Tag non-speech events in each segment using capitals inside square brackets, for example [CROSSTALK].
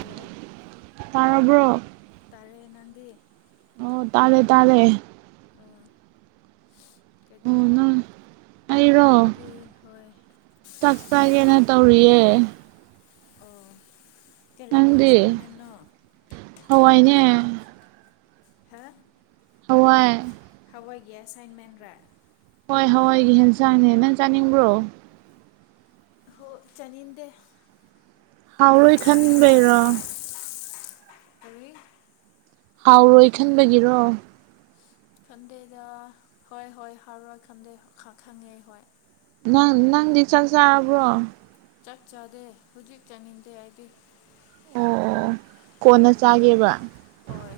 hello ꯇꯔꯔꯕ꯭ꯔ ꯃꯗꯤ ꯑꯣ ꯇꯥꯔꯦ ꯇꯥꯔꯦ ꯑꯣ ꯑꯣ ꯀꯩꯗꯧ ꯅꯪ ꯑꯩꯔꯣ ꯀꯩꯗꯧꯔꯤꯒꯦ ꯍꯣꯏ ꯇꯧꯔꯤꯑ ꯑꯣ ꯀꯔꯤꯒꯤ ꯅꯪꯗꯤ ꯑꯦꯁꯥꯏꯟꯃꯦꯟꯅꯣ ꯍꯋꯥꯏꯅꯦ ꯍꯥ ꯍꯋꯥꯏ ꯇꯋꯥꯏꯒꯤ ꯑꯦꯁꯥꯏꯟꯃꯦꯟ ꯔ ꯍꯣꯏ ꯍꯋꯥꯏꯒꯤ ꯌꯦꯟꯁꯥꯡꯅꯦ ꯅꯪ ꯆꯥꯅꯤꯡꯕ꯭ꯔꯣ ꯍꯣ ꯆꯅꯤꯗꯦ ꯍꯥꯎꯔꯣꯏ ꯈꯟꯕꯩꯔꯣ ꯍꯅꯤ ꯍꯥꯎꯔꯣꯏ ꯈꯟꯕꯒꯤꯔꯣ ꯈꯟꯗꯦꯗ ꯍꯣꯏ ꯍꯣꯏ ꯍꯔ ꯈꯟꯗꯦ ꯈ ꯈꯉꯦ ꯍꯣꯏ ꯅꯪ ꯅꯪꯗꯤ ꯆꯥꯛ ꯆꯥꯔꯕ꯭ꯔꯣ ꯆꯞ ꯆꯥꯗꯦ ꯍꯧꯖꯤꯛ ꯆꯥꯅꯤꯡꯗꯦ ꯑꯩꯗꯤ ꯑꯣ ꯑꯣ ꯀꯣꯟꯅ ꯆꯥꯒꯦꯕ ꯍꯣꯏ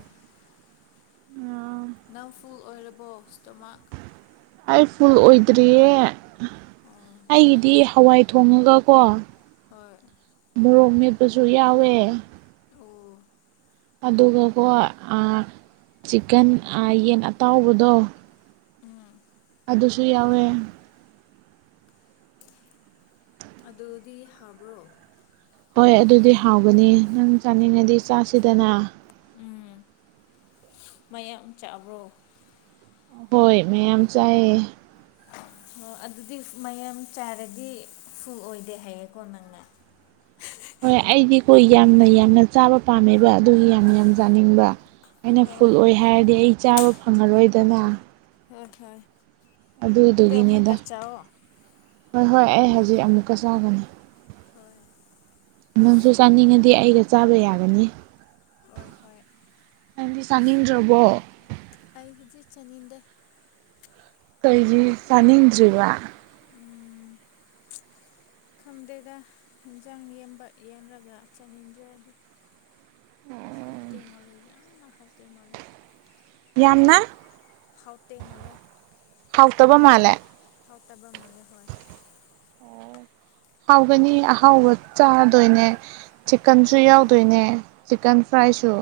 ꯅꯪ ꯐꯨꯜ ꯑꯣꯏꯔꯕꯣ ꯏꯁꯇꯣꯃꯥꯛ ꯑꯩ ꯐꯨꯜ ꯑꯣꯏꯗ꯭ꯔꯤꯌꯦ ꯑꯣ ꯑꯩꯒꯤꯗꯤ ꯍꯋꯥꯏ ꯊꯣꯡꯉꯒꯀꯣ ꯍꯣꯏ ꯃꯣꯔꯣꯡ ꯃꯦꯠꯄꯁꯨ ꯌꯥꯎꯋꯦ ꯑꯣ ꯑꯗꯨꯒꯀꯣ ꯆꯤꯀꯟ ꯌꯦꯟ ꯑꯇꯥꯎꯕꯗꯣ ꯎꯝ ꯑꯗꯨꯁꯨ ꯌꯥꯎꯋꯦ ꯑꯗꯨꯗꯤ ꯍꯥꯏꯕ꯭ꯔꯣ ꯍꯣꯏ ꯑꯗꯨꯗꯤ ꯍꯥꯎꯒꯅꯤ ꯅꯪ ꯆꯥꯅꯤꯡꯉꯗꯤ ꯆꯥꯁꯤꯗꯅ ꯎꯝ ꯃꯌꯥꯝ ꯆꯥꯕ꯭ꯔꯣ ꯍꯣꯏ ꯃꯌꯥꯝ ꯆꯥꯌꯦ ꯑꯣ ꯑꯗꯨꯗꯤ ꯃꯌꯥꯝ ꯆꯥꯔꯗꯤ ꯐꯨꯜ ꯑꯣꯏꯗꯦ ꯍꯥꯏꯌꯦꯀꯣ ꯅꯪꯅ [UNINTELLIGIBLE] ꯍꯣꯏ ꯑꯩꯗꯤ ꯀꯣ ꯌꯥꯝꯅ ꯌꯥꯝꯅ ꯆꯥꯕ ꯄꯥꯝꯃꯦꯕ ꯑꯗꯨꯒꯤ ꯌꯥꯝ ꯌꯥꯝ ꯆꯥꯅꯤꯡꯕ ꯑꯩꯅ ꯐꯨꯜ ꯍꯣꯏ ꯑꯣꯏ ꯍꯥꯏꯔꯗꯤ ꯑꯩ ꯆꯥꯕ ꯐꯪꯉꯔꯣꯏꯗꯅ ꯍꯣꯏ ꯍꯣꯏ ꯑꯗꯣ ꯑꯗꯨꯗꯨꯒꯤꯅꯦꯗ ꯑꯃꯨꯛꯀ ꯆꯥꯎꯑꯣ ꯍꯣꯏ ꯍꯣꯏ ꯑꯩ ꯍꯧꯖꯤꯛ ꯑꯃꯨꯛꯀ ꯆꯥꯒꯅꯤ ꯍꯣꯏ ꯅꯪꯁꯨ ꯆꯥꯅꯤꯡꯉꯗꯤ ꯑꯩꯒ ꯆꯥꯕ ꯌꯥꯒꯅꯤ ꯍꯣꯏ ꯍꯣꯏ ꯅꯪꯗꯤ ꯆꯥꯅꯤꯡꯗ꯭ꯔꯕꯣ ꯑꯩ ꯍꯧꯖꯤꯛ ꯆꯥꯅꯤꯡꯗꯦ ꯀꯩꯒꯤ ꯆꯅꯤꯡꯗ꯭ꯔꯤꯕ ꯎꯝ ꯈꯪꯗꯦꯗ ꯌꯦꯟꯖꯥꯡꯕ ꯌꯦꯟꯔꯒ ꯆꯥꯅꯤꯡꯗ꯭ꯔꯗꯤ ꯍꯥꯎꯇ ꯃꯥꯂꯦ ꯌꯥꯝꯅ ꯍꯥꯎꯇ ꯃꯥꯂꯦ ꯌꯥꯝꯅ ꯍꯥꯎꯇ ꯃꯥꯂꯦ ꯍꯥꯎꯇꯕ ꯃꯥꯜꯂꯦ ꯍꯥꯎ ꯇꯕ ꯃꯥꯂꯦ ꯍꯣꯏ ꯍꯥꯎꯒꯅꯤ ꯑꯍꯥꯎꯕ ꯆꯥꯗꯣꯏꯅꯦ ꯆꯤꯛꯀꯟꯁꯨ ꯌꯥꯎꯗꯣꯏꯅꯦ ꯆꯤꯀꯦꯟ ꯍꯣꯏ ꯐ꯭ꯔꯥꯏꯁꯨ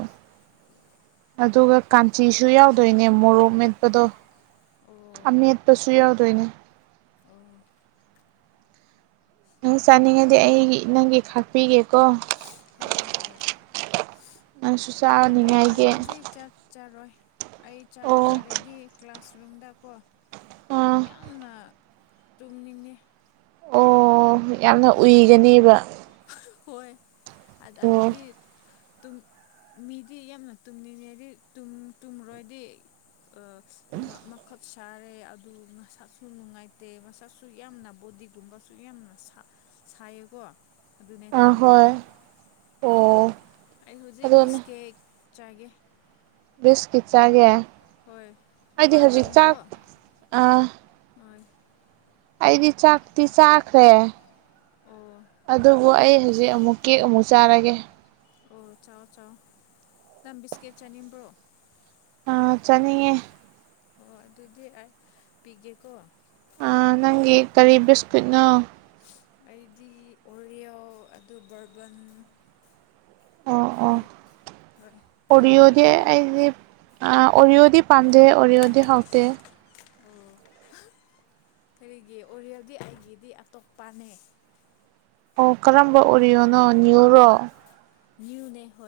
ꯑꯗꯨꯒ ꯀꯥꯟꯆꯤꯁꯨ ꯌꯥꯎꯗꯣꯏꯅꯦ ꯃꯣꯔꯣꯛ ꯃꯦꯠꯄꯗꯣ ꯑꯣ ꯑꯃꯦꯠꯄꯁꯨ ꯌꯥꯎꯗꯣꯏꯅꯦ ꯑꯣ ꯅꯪ ꯆꯥꯅꯤꯡꯉꯗꯤ ꯑꯩꯒꯤ ꯅꯪꯒꯤ ꯈꯥꯛꯄꯤꯒꯦꯀꯣ ꯍꯣꯏ ꯍꯣꯏ ꯅꯪꯁꯨ ꯑꯗꯨ ꯑꯩ ꯆꯥꯅꯤꯡꯉꯥꯏꯒꯤ ꯍꯧꯖꯤꯛ ꯆꯥꯛ ꯆꯔꯣꯏ ꯑꯩ ꯆꯥꯛ ꯑꯣ ꯆꯥꯔꯗꯤ ꯀ꯭ꯂꯥꯁꯔꯨꯝꯗꯀꯣ ꯑꯥ ꯌꯥꯝꯅ ꯇꯨꯝ ꯅꯤꯡꯉꯤ ꯑꯣ ꯌꯥꯝꯅ ꯎꯏꯒꯅꯤꯕ ꯍꯣꯏ ꯑꯗꯨꯗꯤ ꯃꯤꯗꯤ ꯌꯥꯝꯅ ꯇꯨꯝꯅꯤꯡꯉꯗꯤ ꯇꯨꯝꯔꯣꯏꯗꯤ ꯥ ꯁꯥꯔꯦ ꯑꯗꯨ ꯃꯁꯥꯁꯨ ꯅꯨꯡꯉꯥꯏꯇꯦ ꯃꯁꯛꯁꯨ ꯌꯥꯝꯅ ꯕꯣꯗꯤꯒꯨꯝꯕꯁꯨ ꯌꯥꯝꯅ ꯁꯥ ꯆꯀꯣ ꯑꯗꯨꯅꯦ ꯑꯥ ꯇꯥꯜꯂꯦ ꯍꯣꯏ ꯑꯣ ꯑꯩ ꯍꯧꯖꯤꯛ ꯑꯗꯣꯅ ꯕꯤꯁꯀꯦꯠ ꯆꯥꯏꯒꯦ ꯕꯤꯁꯀꯤꯠ ꯆꯥꯒꯦ ꯍꯥꯏꯗꯤ ꯍꯧꯖꯤꯛ ꯕꯔꯕꯟꯗꯣ ꯆꯥꯛ ꯑ ꯍꯣꯏ ꯑꯩꯗꯤ ꯆꯥꯛꯇꯤ ꯆꯥꯈ꯭ꯔꯦ ꯑꯣ ꯑꯗꯨꯕꯨ ꯑꯩ ꯍꯧꯖꯤꯛ ꯑꯃꯨꯛ ꯀꯦꯛ ꯑꯃꯨꯛ ꯆꯥꯔꯒꯦ ꯑꯣ ꯆꯥꯎ ꯆꯥꯎ ꯅꯪ ꯕꯤꯁꯀꯦꯠ ꯆꯥꯅꯤꯡꯕ꯭ꯔꯣ ꯑ ꯆꯠꯅꯤꯡꯉꯦ ꯑꯣ ꯑꯗꯨꯗꯤ ꯄꯤꯒꯦꯀꯣ ꯅꯪꯒꯤ ꯀꯔꯤ ꯕꯤꯁꯀ꯭ꯨꯠꯅꯣ ꯑꯩꯗꯤ ꯑꯣꯔꯤꯌꯣ ꯑꯗꯨ ꯕꯔꯕꯟ ꯑꯣ ꯑꯣ ꯅꯪ ꯑꯣꯔꯤꯑꯣꯗꯤ ꯄꯥꯝꯕ꯭ꯔꯣ ꯑꯩ ꯑ ꯑꯣꯔꯤꯑꯣꯗꯤ ꯄꯥꯟꯗꯦ ꯑꯣꯔꯤꯌꯗꯤ ꯍꯥꯎꯇꯦ ꯑꯣ ꯀꯔꯤꯒꯤ ꯑꯣꯔꯦꯜꯗꯤ ꯑꯩꯒꯤꯗꯤ ꯑꯇꯣꯞꯄꯅꯦ ꯑꯣ ꯀꯔꯝꯕ ꯎꯔꯤꯌꯣꯅꯣ ꯅꯤꯌꯨꯔꯣ ꯃꯤꯅꯤꯌꯨꯅꯦ ꯍ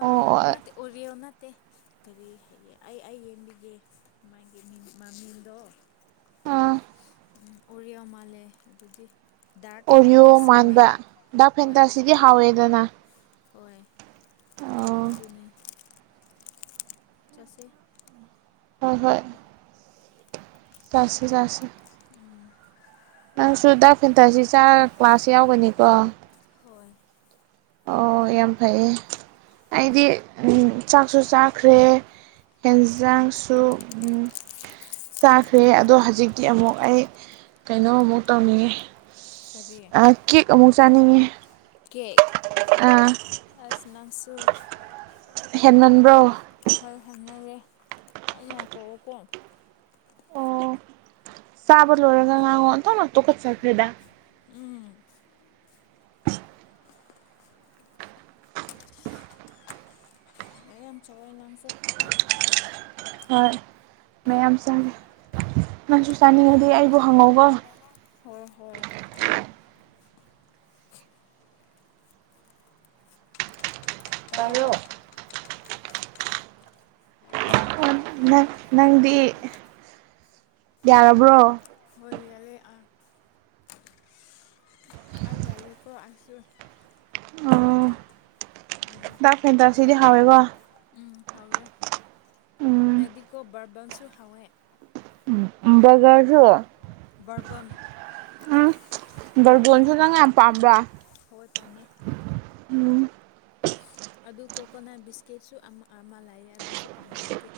ꯑ ꯑꯣ ꯅꯦ ꯑꯣꯔꯤꯅ ꯅꯠꯇꯦ ꯀꯔꯤ ꯍꯥꯏꯒ ꯑꯩ ꯑꯩ ꯌꯦꯡꯕꯤꯒꯦ ꯃꯥꯒꯤ ꯃꯃꯤꯗꯣ ꯑꯥ ꯑꯣꯔꯤꯌꯥ ꯃꯥꯂꯦ ꯑꯗꯨꯗꯤ ꯗꯥꯔꯛ ꯑꯣꯔꯤꯌꯣ ꯐꯦꯟꯇꯦꯁꯤꯅꯦ ꯃꯥꯟꯕ ꯗꯥꯛ ꯍꯣꯏ ꯐꯦꯟꯗꯁꯤꯗꯤ ꯍꯥꯎꯋꯦꯗꯅ ꯍꯣꯏ ꯑꯣ ꯑꯗꯨꯅꯦ ꯆꯠꯁꯦ ꯍꯣꯏ ꯍꯣꯏ ꯆꯥꯁꯦ ꯆꯁꯤꯦ ꯎꯝ ꯅꯪꯁꯨ ꯗꯥꯛ ꯐꯦꯟꯊꯁꯤ ꯆꯥ ꯀ꯭ꯂꯥꯁ ꯌꯥꯎꯒꯅꯤꯀꯣ ꯍꯣꯏ ꯑꯣ ꯌꯥꯝ ꯐꯩꯌꯦ ꯑꯩꯗꯤ ꯆꯥꯛꯁꯨ ꯆꯥꯈ꯭ꯔꯦ ꯍꯦꯟꯖꯥꯡꯁꯨ ꯆꯥꯈ꯭ꯔꯦ ꯑꯗꯣ ꯍꯧꯖꯤꯛꯇꯤ ꯑꯃꯨꯛ ꯑꯩ ꯀꯩꯅꯣꯃꯨꯛ ꯇꯧꯅꯤꯡꯉꯦ ꯀꯔꯤ ꯑ ꯀꯦꯛ ꯑꯃꯨꯛ ꯆꯥꯅꯤꯡꯉꯦ ꯀꯦꯀ ꯑꯁꯅꯁꯨ ꯍꯦꯃꯟꯕ꯭ꯔꯣ ꯐꯜ ꯍꯥꯏꯅꯔꯦ ꯌꯥꯝ ꯋꯥꯥꯏꯇ꯭ꯔꯕꯀꯣ ꯁꯥꯕ ꯂꯔꯒ ꯉ ꯅ ꯇ ꯀ ꯁꯥꯄ ꯂꯩꯦꯗꯥ ꯎꯝ ꯃꯌꯥꯝꯌꯥꯝ ꯌꯥꯝ ꯆꯕꯏꯅ ꯑꯃꯁꯁꯨ ꯍꯣꯏ ꯃꯌꯥꯝ ꯆꯥꯔ ꯅꯪꯁꯨ ꯆꯥꯅꯤꯡꯉꯗꯤ ꯑꯩꯕꯨ ꯍꯪꯉꯧꯕ ꯍꯣꯏ ꯍꯣꯏ ꯇꯣ ꯅꯪ ꯅꯪꯗꯤ ꯌꯥꯔꯕ꯭ꯔꯣ ꯀꯔꯤꯌꯥꯂꯦ ꯑ ꯑ ꯂꯦꯀꯣ ꯑꯁꯨ ꯇꯥꯛ ꯐꯦꯟꯗ ꯁꯤꯗꯤ ꯍꯥꯎꯋꯦꯀꯣ ꯎꯝ ꯍꯧꯔꯦ ꯎꯝ ꯍꯥꯏꯗꯤꯀꯣ ꯕꯔꯔꯕꯟꯁꯨ ꯍꯧꯋꯦ ꯒꯔꯁꯨ ꯕꯔꯕꯟ ꯎꯝ ꯔꯒꯣꯟꯁꯨ ꯕꯔꯕꯟ ꯅꯉꯥꯏ ꯌꯥꯝ ꯄꯥꯕ꯭ꯔ ꯍꯣꯏ ꯄꯥꯝꯃꯦ ꯎꯝ ꯑꯗꯨ ꯀꯣꯀꯣꯅꯠ ꯕꯤꯁꯀꯤꯠꯁꯨ ꯑꯃ ꯂꯩ ꯑꯗꯨꯁꯨ ꯄꯥꯝꯃꯦ ꯍꯥꯏꯗꯤ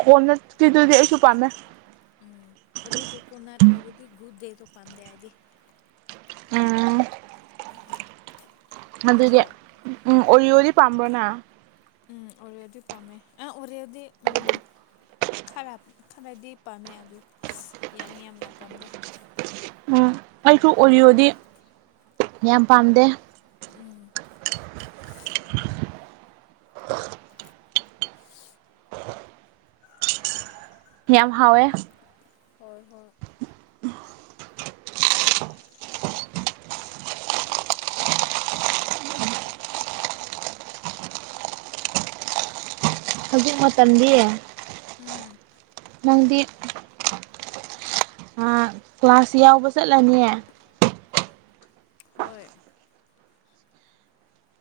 ꯈꯣꯟꯅꯀꯤꯗꯨꯗꯤ ꯑꯩꯁꯨ ꯄꯥꯝꯃꯦ ꯎꯝ ꯑꯗꯨ ꯀꯣꯀꯣꯅꯠ ꯑꯣꯏꯔꯗꯤ ꯒꯨꯗ ꯗꯦꯁꯨꯣ ꯄꯥꯝꯗꯦ ꯍꯥꯏꯗꯤ ꯑꯗꯨꯗꯤ ꯅꯠꯇ꯭ꯔꯣ ꯎꯝ ꯎꯔꯤꯗꯤ ꯄꯥꯝꯕ꯭ꯔꯣꯅ ꯎꯝ ꯑꯣꯔꯦꯗꯤ ꯄꯥꯝꯃꯦ ꯑ ꯑꯣꯔꯦꯗꯤ ꯎꯝ ꯈꯔ ꯈꯔꯗꯤ ꯄꯥꯝꯃꯦ ꯑꯗꯨ ꯌꯥꯝ ꯌꯥꯝꯅ ꯄꯥꯝꯗꯦ ꯑꯩꯈ ꯑꯣꯔꯤꯌꯣꯗꯤ ꯌꯥꯝ ꯄꯥꯝꯗꯦ ꯎꯝ ꯌꯥꯝꯌꯥꯝ ꯍꯋꯦ ꯍꯍ ꯍꯧꯖꯤꯛ ꯃꯇꯝꯗꯤ ꯎꯝ ꯅꯪꯗꯤ ꯀ꯭ꯂꯥꯁ ꯌꯥꯎꯕ ꯆꯠꯂꯅꯤ ꯍꯣꯏ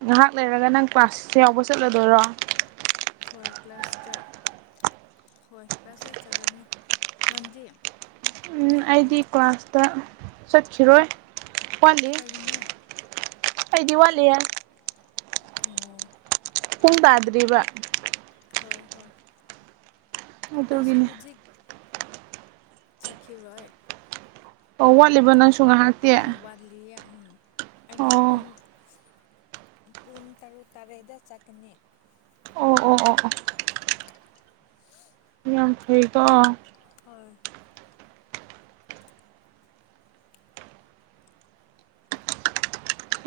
ꯉꯥꯏꯍꯥꯛ ꯂꯩꯔꯒ ꯅꯪ ꯀ꯭ꯂꯥꯁ ꯌꯥꯎꯕ ꯆꯠꯂꯗꯣꯏꯔꯣ ꯍꯣꯏ ꯀ꯭ꯂ ꯀ꯭ꯂꯥꯁꯇꯥꯛ ꯍꯣꯏ ꯐꯁ ꯌꯥꯁ ꯆꯖꯅꯤ ꯅꯟꯗꯤ ꯑꯩꯗꯤ ꯀ꯭ꯂꯥꯁꯇ ꯆꯠꯈꯤꯔꯣꯏ ꯋꯥꯠꯂꯤ ꯀꯔꯤꯅꯣ ꯑꯩꯗꯤ ꯋꯥꯂꯦ ꯑꯣ ꯄꯨꯡ ꯇꯥꯗ꯭ꯔꯤꯕ ꯍꯣꯏ ꯍꯣꯏ ꯑꯗꯨꯠꯇꯒꯤꯅꯦ ꯆꯥꯛꯀꯤꯔꯣꯏ ꯑꯣ ꯋꯥꯠꯂꯤꯕ ꯅꯪꯁꯨ ꯉꯥꯏꯍꯥꯛꯇꯦ ꯑꯩ ꯄꯨꯡ ꯇꯔꯨꯛ ꯇꯔꯦꯗ ꯆꯠꯀꯅꯤ ꯑꯣ ꯑꯣ ꯑꯣ ꯑꯣ ꯐꯩꯗꯣ ꯍꯣꯏ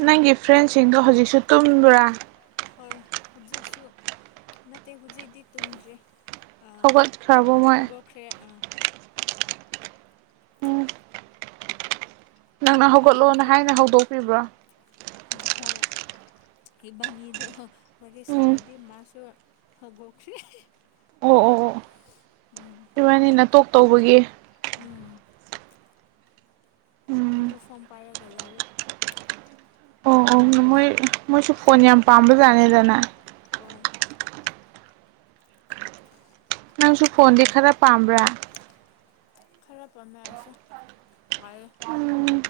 ꯅꯪꯒꯤ ꯐ꯭ꯔꯦꯟꯁꯤꯡꯗꯣ ꯍꯧꯖꯤꯛꯁꯨ ꯇꯨꯝꯕ꯭ꯔꯥ ꯍꯣꯏ ꯍꯧꯖꯤꯛꯁꯨ ꯅꯠꯇꯦ ꯍꯧꯖꯤꯛꯤ ꯇꯨꯝꯗ꯭ꯔꯦ ꯊꯒꯠ ꯈꯕ ꯃꯣꯏ ꯎꯝ ꯅꯪꯅ ꯎꯝ ꯍꯧꯒꯠꯂꯣꯅ ꯍꯥꯏꯅ ꯍꯧꯗꯣꯛꯄꯤꯕ꯭ꯔꯥ ꯍꯣꯏꯔ ꯏꯕꯥꯅꯤꯗꯣ ꯋꯥꯔꯤ ꯎꯝ ꯁꯥꯔꯗꯤ ꯃꯥꯁꯨ ꯍꯧꯒꯣꯛꯈ꯭ꯔꯦ ꯎꯝ ꯏꯕꯥꯅꯤ ꯅ ꯇꯣꯛ ꯇꯧꯕꯒꯤ ꯎꯝ ꯑꯗꯨ ꯎꯝ ꯐꯣꯔꯝ ꯄꯥꯏꯔꯒ ꯂꯩꯔꯦ ꯑꯣ ꯑꯣ ꯃꯣꯏ ꯃꯣꯏꯁꯨ ꯐꯣꯟ ꯌꯥꯝ ꯄꯥꯝꯕꯖꯥꯅꯤꯗꯅ ꯑꯣꯏꯟ ꯅꯪꯁꯨ ꯐꯣꯟꯗꯤ ꯈꯔ ꯄꯥꯝꯕ꯭ꯔꯥ ꯈꯔ ꯄꯥꯃꯦꯁ ꯄꯌꯦ ꯎꯝ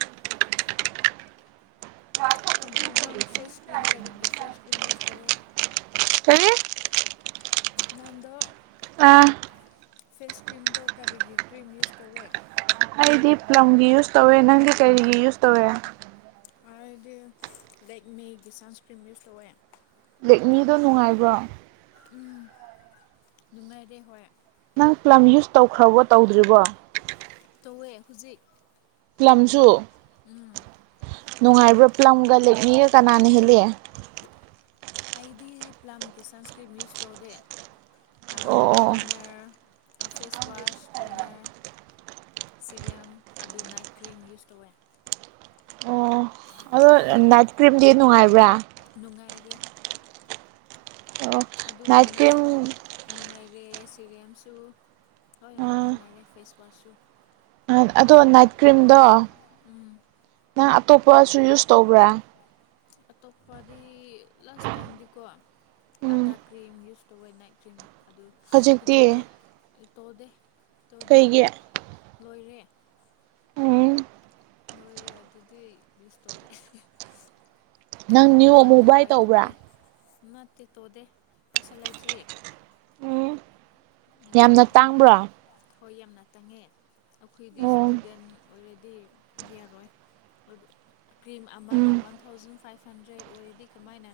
ꯑꯕꯗꯨꯜ ꯅꯪ ꯐꯦꯁ ꯀ꯭ꯔꯤꯝ ꯀꯔꯤꯒꯤ ꯐꯦꯁ ꯀ꯭ꯔꯤꯝ ꯌꯨꯁ ꯇꯧꯋ ꯌꯥ ꯀꯔꯤ ꯅꯗꯣ ꯋꯥ ꯐꯦꯁ ꯀ꯭ꯔꯤꯝꯗꯣ ꯀꯔꯤꯒꯤ ꯀ꯭ꯔꯤꯝ ꯌꯨꯁ ꯇꯧꯋꯦ ꯗꯤ ꯄ꯭ꯂꯝꯒꯤ ꯌꯨꯁ ꯇꯧꯋꯦ ꯅꯪꯗꯤ ꯀꯔꯤꯒꯤ ꯌꯨꯁ ꯇꯧꯋꯦ ꯑꯗꯨꯗꯤ ꯂꯥꯏꯛ ꯃꯦꯒꯤ ꯁꯟꯁꯀ꯭ꯔꯤꯝ ꯇꯣꯛꯋꯦ ꯂꯦꯛꯃꯤꯗꯣ ꯅꯨꯡꯉꯥꯏꯕ꯭ꯔꯣ ꯎ ꯅꯨꯡꯉꯥꯏꯔꯦ ꯍꯣꯏ ꯅꯪ ꯄ꯭ꯂꯝ ꯌꯨꯁ ꯇꯧꯈ꯭ꯔꯕꯣ ꯇꯧꯗ꯭ꯔꯤꯕꯣ ꯇꯧꯋꯦ ꯍꯧꯖꯤꯛ ꯄꯂꯝꯁꯨ ꯎꯝ ꯅꯨꯡꯉꯥꯏꯕ꯭ꯔꯥ ꯄꯂꯝꯒ ꯂꯦꯛꯅꯤꯒ ꯀꯅꯥꯅ ꯍꯦꯜꯂꯤꯑꯦ ꯑꯩꯗꯤ ꯄ꯭ꯂꯝꯀꯤ ꯁꯁꯀ꯭ꯔꯤꯠ ꯅ꯭ꯌꯨꯁ ꯇ ꯑꯣꯗꯦ ꯑꯣ ꯇꯣꯅꯔ ꯐꯦꯁ ꯋꯥꯁ ꯇꯣꯅꯔ ꯁꯤꯔꯦꯝ ꯑꯗꯨ ꯅꯥꯏꯠ ꯀ꯭ꯔꯤꯝ ꯌꯨꯁ ꯇꯧꯋꯦ ꯑꯣ ꯑꯗꯣ ꯅꯥꯏꯠ ꯀ꯭ꯔꯤꯝꯗꯤ ꯅꯨꯡꯉꯥꯏꯕ꯭ꯔꯥ ꯂꯨꯒꯥꯥꯏꯔꯤꯦ ꯑꯣ ꯑꯗꯨ ꯅꯥꯏꯠ ꯇꯣꯟꯅꯔꯁꯨ ꯀ꯭ꯔꯤꯝ ꯅꯨꯡꯉꯥꯏ ꯔꯦ ꯁꯤꯔꯦꯝꯁꯨ ꯍꯣꯏ ꯌꯥꯝꯛ ꯑ ꯅꯨꯡꯉꯥꯏꯔꯦ ꯐꯦꯁ ꯋꯥꯁꯁꯨ ꯑꯗꯣ ꯅꯥꯏꯠ ꯀ꯭ꯔꯤꯝꯗꯣ ꯎꯝ ꯅꯪ ꯑꯇꯣꯞꯄꯁꯨ ꯌꯨꯁ ꯇꯧꯕ꯭ꯔꯥ ꯑꯇꯣꯞꯄꯗꯤ ꯂꯥꯁ ꯇꯥꯏꯝꯗꯤꯀꯣ ꯑꯗꯥ ꯎꯝ ꯀ꯭ꯔꯤꯝ ꯌꯨꯁ ꯇꯧꯕꯅꯥꯏ ꯀ꯭ꯔꯤꯝ ꯑꯗꯨ ꯍꯧꯖꯤꯛꯇꯣ ꯍꯧꯖꯤꯛꯇꯤ ꯇꯧꯗꯦ ꯇꯧꯗ꯭ꯔꯤ ꯀꯩꯒꯤ ꯂꯣꯏꯔꯦ ꯎꯝ ꯅꯣꯏꯦ ꯑꯗꯨ ꯑꯗꯨꯗꯤ ꯁ ꯇꯧꯗꯦ ꯅꯪ ꯑꯃꯨꯛꯀ ꯅꯅꯤꯌꯨ ꯑꯃꯨꯛ ꯕꯥꯏ ꯇꯧꯕ꯭ꯔꯥ ꯇꯧꯗꯦ ꯅꯠꯇꯦ ꯇꯣꯗꯦ ꯄꯩꯁꯥ ꯂꯩꯇ꯭ꯔꯤ ꯎꯝ ꯑꯗꯨꯅꯦ ꯌꯥꯝꯅ ꯇꯥꯡꯕ꯭ꯔꯣ ꯍꯣꯏ ꯌꯥꯝꯅ ꯇꯪꯉꯦ ꯑꯩꯈꯣꯏꯗꯤ ꯑꯣ ꯏꯁꯇꯨꯗꯦꯟ ꯑꯣꯏꯔꯗꯤ ꯗꯤ ꯌꯥꯔꯣꯏ ꯑꯗꯨ ꯀ꯭ꯔꯤꯝ ꯑꯃꯅ ꯎꯝ ꯋꯥꯟ ꯊꯥꯎꯖꯟ ꯐꯥꯏꯚ ꯍꯟꯗ꯭ꯔꯦꯠ ꯑꯣꯏꯔꯗꯤ ꯀꯃꯥꯏꯅ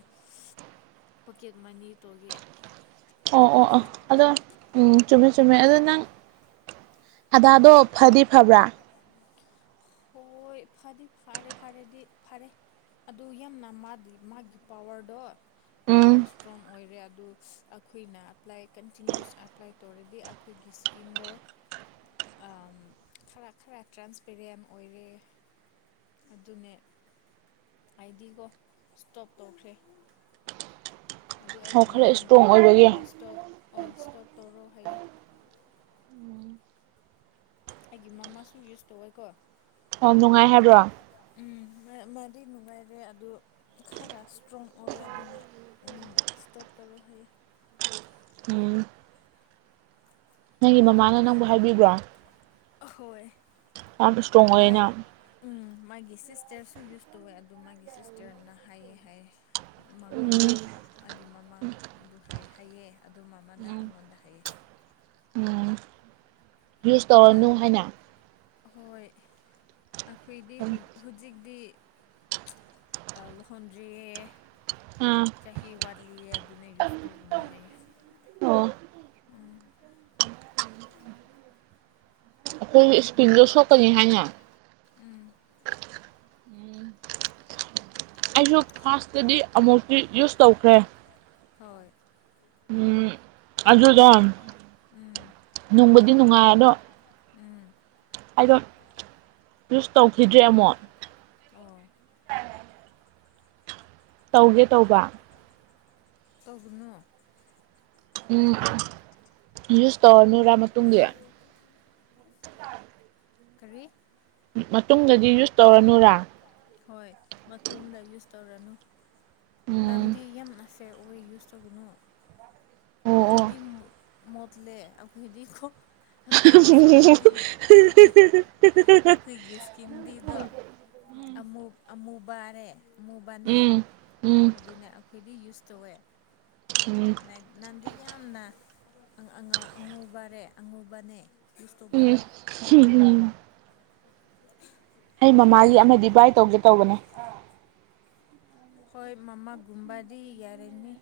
ꯄꯣꯀꯦꯠ ꯃꯅꯤ ꯇꯧꯒꯦ ꯑꯣ ꯑꯣ ꯑꯣ ꯅꯠꯇ꯭ꯔꯣ ꯑꯗꯣ ꯎꯝ ꯆꯨꯝꯃꯦ ꯆꯨꯝꯃꯦ ꯑꯗ ꯅꯪ ꯑꯗꯥꯗꯣ ꯐꯗꯤ ꯐꯕ꯭ꯔꯥ ꯍꯣꯏ ꯐꯗꯤ ꯐꯔꯦ ꯐꯔꯦꯗꯤ ꯐꯔꯦ ꯑꯗꯨ ꯌꯥꯝꯅ ꯃꯥꯗꯤ ꯃꯥꯒꯤ ꯄꯋꯥꯔꯗꯣ ꯌꯥꯝꯅ ꯎꯝ ꯏꯁꯇ꯭ꯔꯣꯡ ꯑꯣꯏꯔꯦ ꯑꯗꯨ ꯑꯩꯈꯣꯏꯅ ꯑꯦꯄ꯭ꯂꯥꯏ ꯀꯟꯇꯤꯅ꯭ꯌꯨꯁ ꯑꯦꯄ꯭ꯂꯥꯏ ꯇꯧꯔꯗꯤ ꯑꯩꯈꯣꯏꯒꯤ ꯏꯁꯀꯤꯟꯗ ꯈꯔ ꯈꯔꯥ ꯇ꯭ꯔꯥꯟꯁꯄꯦꯔꯦꯟ ꯑꯣꯏꯔꯦ ꯑꯗꯨꯅꯦ ꯑꯥꯏꯗꯤꯒꯣ ꯏꯁꯇꯣꯞ ꯇꯧꯈ꯭ꯔꯦ ꯑꯗꯨ ꯑꯣ ꯑꯩꯒꯤ ꯈꯔ ꯃꯃꯥꯟ ꯏꯁꯇ꯭ꯔꯣꯡ ꯑꯣꯏꯕꯒꯤ ꯍꯣꯏ ꯏꯁꯇꯣꯞ ꯍꯣꯏ ꯏꯁꯇꯣꯞ ꯇꯧꯔꯣ ꯍꯥꯏꯌꯦ ꯑꯩꯒꯤ ꯃꯃꯥꯁꯨ ꯌꯨꯁ ꯇꯧꯋꯦꯀꯣ ꯑꯣ ꯅꯨꯡꯉꯥꯏ ꯍꯥꯏꯕ꯭ꯔꯣ ꯎꯝ ꯃꯥꯗꯤ ꯅꯨꯡꯉꯥꯏꯔꯦ ꯑꯗꯨ ꯈꯔ ꯏꯁꯇ꯭ꯔꯣꯡ ꯑꯣꯏꯔꯦ ꯑꯗꯨꯅꯦ ꯏꯁꯇꯣꯞ ꯇꯧꯔꯣ ꯍꯌꯦ [UNINTELLIGIBLE] ꯎꯝ ꯅꯪꯒꯤ ꯃꯃꯥꯅ ꯅꯪꯕꯨ ꯍꯥꯏꯕꯤꯕ꯭ꯔꯣ ꯍꯣꯏ ꯑ ꯏꯁꯇ꯭ꯔꯣꯡ ꯑꯣꯏ ꯂꯩꯩꯅ ꯃꯥꯒꯤ ꯁꯤꯁꯇꯔꯁꯨ ꯌꯨꯁ ꯇꯧꯋꯦ ꯑꯗꯨ ꯃꯥꯒꯤ ꯁꯤꯁꯇꯔꯅ ꯍꯥꯏꯌꯦꯦ ꯍꯥꯏ ꯎꯝ ꯃꯉꯣꯟꯗꯥꯛ ꯑꯒꯤ ꯃꯃꯥꯕꯨ ꯍꯥꯏ ꯍꯥꯏꯌꯦ ꯑꯗꯨ ꯃꯃꯥꯅ ꯎꯝ ꯑꯩꯉꯣꯟꯗ ꯍꯥꯏꯌꯦ ꯌꯁ ꯇꯧꯔꯅꯨ ꯅꯪ ꯍꯥꯏꯅ ꯍꯣꯏ ꯑꯩꯈꯣꯏꯗꯤ ꯍꯧꯖꯤꯛꯇꯤ ꯂꯨꯍꯣꯟꯗ꯭ꯔꯤꯌꯦ ꯑꯥ ꯆꯍꯤ ꯋꯥꯠꯂꯤꯌꯦ ꯑꯗꯨꯅ ꯌꯁꯣ ꯎꯅ ꯍꯥꯏꯌꯦ ꯎꯝ [UNINTELLIGIBLE] ꯑꯩꯈꯣꯏ ꯏꯁꯄꯤꯜꯗꯣ ꯁꯣꯛꯀꯅꯤ ꯍꯥꯏꯅ ꯎꯝ ꯑꯩꯁꯨꯛ ꯐꯥꯔꯥꯁꯇꯗꯤ ꯑꯃꯨꯛꯇꯤ ꯌꯨꯁ ꯇꯧꯈ꯭ꯔꯦ ꯍꯣꯏ ꯎꯝ ꯑꯗꯨꯗꯣ ꯎꯝ ꯅꯨꯡꯕꯨꯗꯤ ꯅꯨꯡꯉꯥꯏ ꯑꯗꯣ ꯎꯝ ꯑꯩꯗꯣ ꯌꯨꯁ ꯇꯧꯈꯤꯗ꯭ꯔꯦ ꯑꯃꯨꯣꯛ ꯑꯣ ꯇꯧꯒꯦ ꯇꯧꯕ ꯇꯧꯒꯅꯣ ꯎꯝ ꯌꯨꯁ ꯇꯧꯔꯅꯨꯔꯥ ꯃꯇꯨꯡꯗ ꯀꯔꯤ ꯃꯇꯨꯡꯗꯗꯤ ꯌꯨꯁ ꯇꯧꯔꯅꯨꯔꯥ ꯍꯣꯏ ꯃꯇꯗ ꯌꯨꯁ ꯇꯧꯔꯅꯨ ꯎꯝ ꯅꯟꯗꯤ ꯌꯥꯝ ꯑꯦ ꯐꯦꯋꯦ ꯌꯨꯁ ꯇꯧꯒꯅꯨ ꯑꯣ ꯑꯣ ꯑꯈꯣꯏꯗꯤ ꯃꯠꯂ ꯑꯈꯣꯏꯗꯤ [UNINTELLIGIBLE] ꯑꯩꯈꯣꯏꯒꯤ ꯏꯁꯀꯤꯟꯗꯤꯗꯣ ꯑꯃꯨꯛ ꯑꯃꯨ ꯕꯥꯔꯦ ꯑꯃꯨꯕꯥꯟꯅ ꯎꯝ ꯎꯝ ꯑꯗꯨꯅꯦ ꯑꯩꯈꯣꯏꯗꯤ ꯌꯨꯁ ꯇꯧꯋꯦ ꯎꯝ ꯅꯟꯗꯤ ꯌꯥꯝꯅ ꯑꯉꯨꯕꯔꯦ ꯑꯉꯨꯕꯅꯦ ꯎꯝ ꯎꯝ ꯑꯩ ꯑꯗꯨ ꯃꯃꯥꯒꯤ ꯑꯃꯗꯤ ꯕꯥꯏ ꯇꯧꯒꯦ ꯇꯧꯕꯅꯦ ꯍꯣꯏ ꯃꯃꯥꯒꯨꯝꯕꯗꯤ ꯌꯥꯔꯦꯅꯤ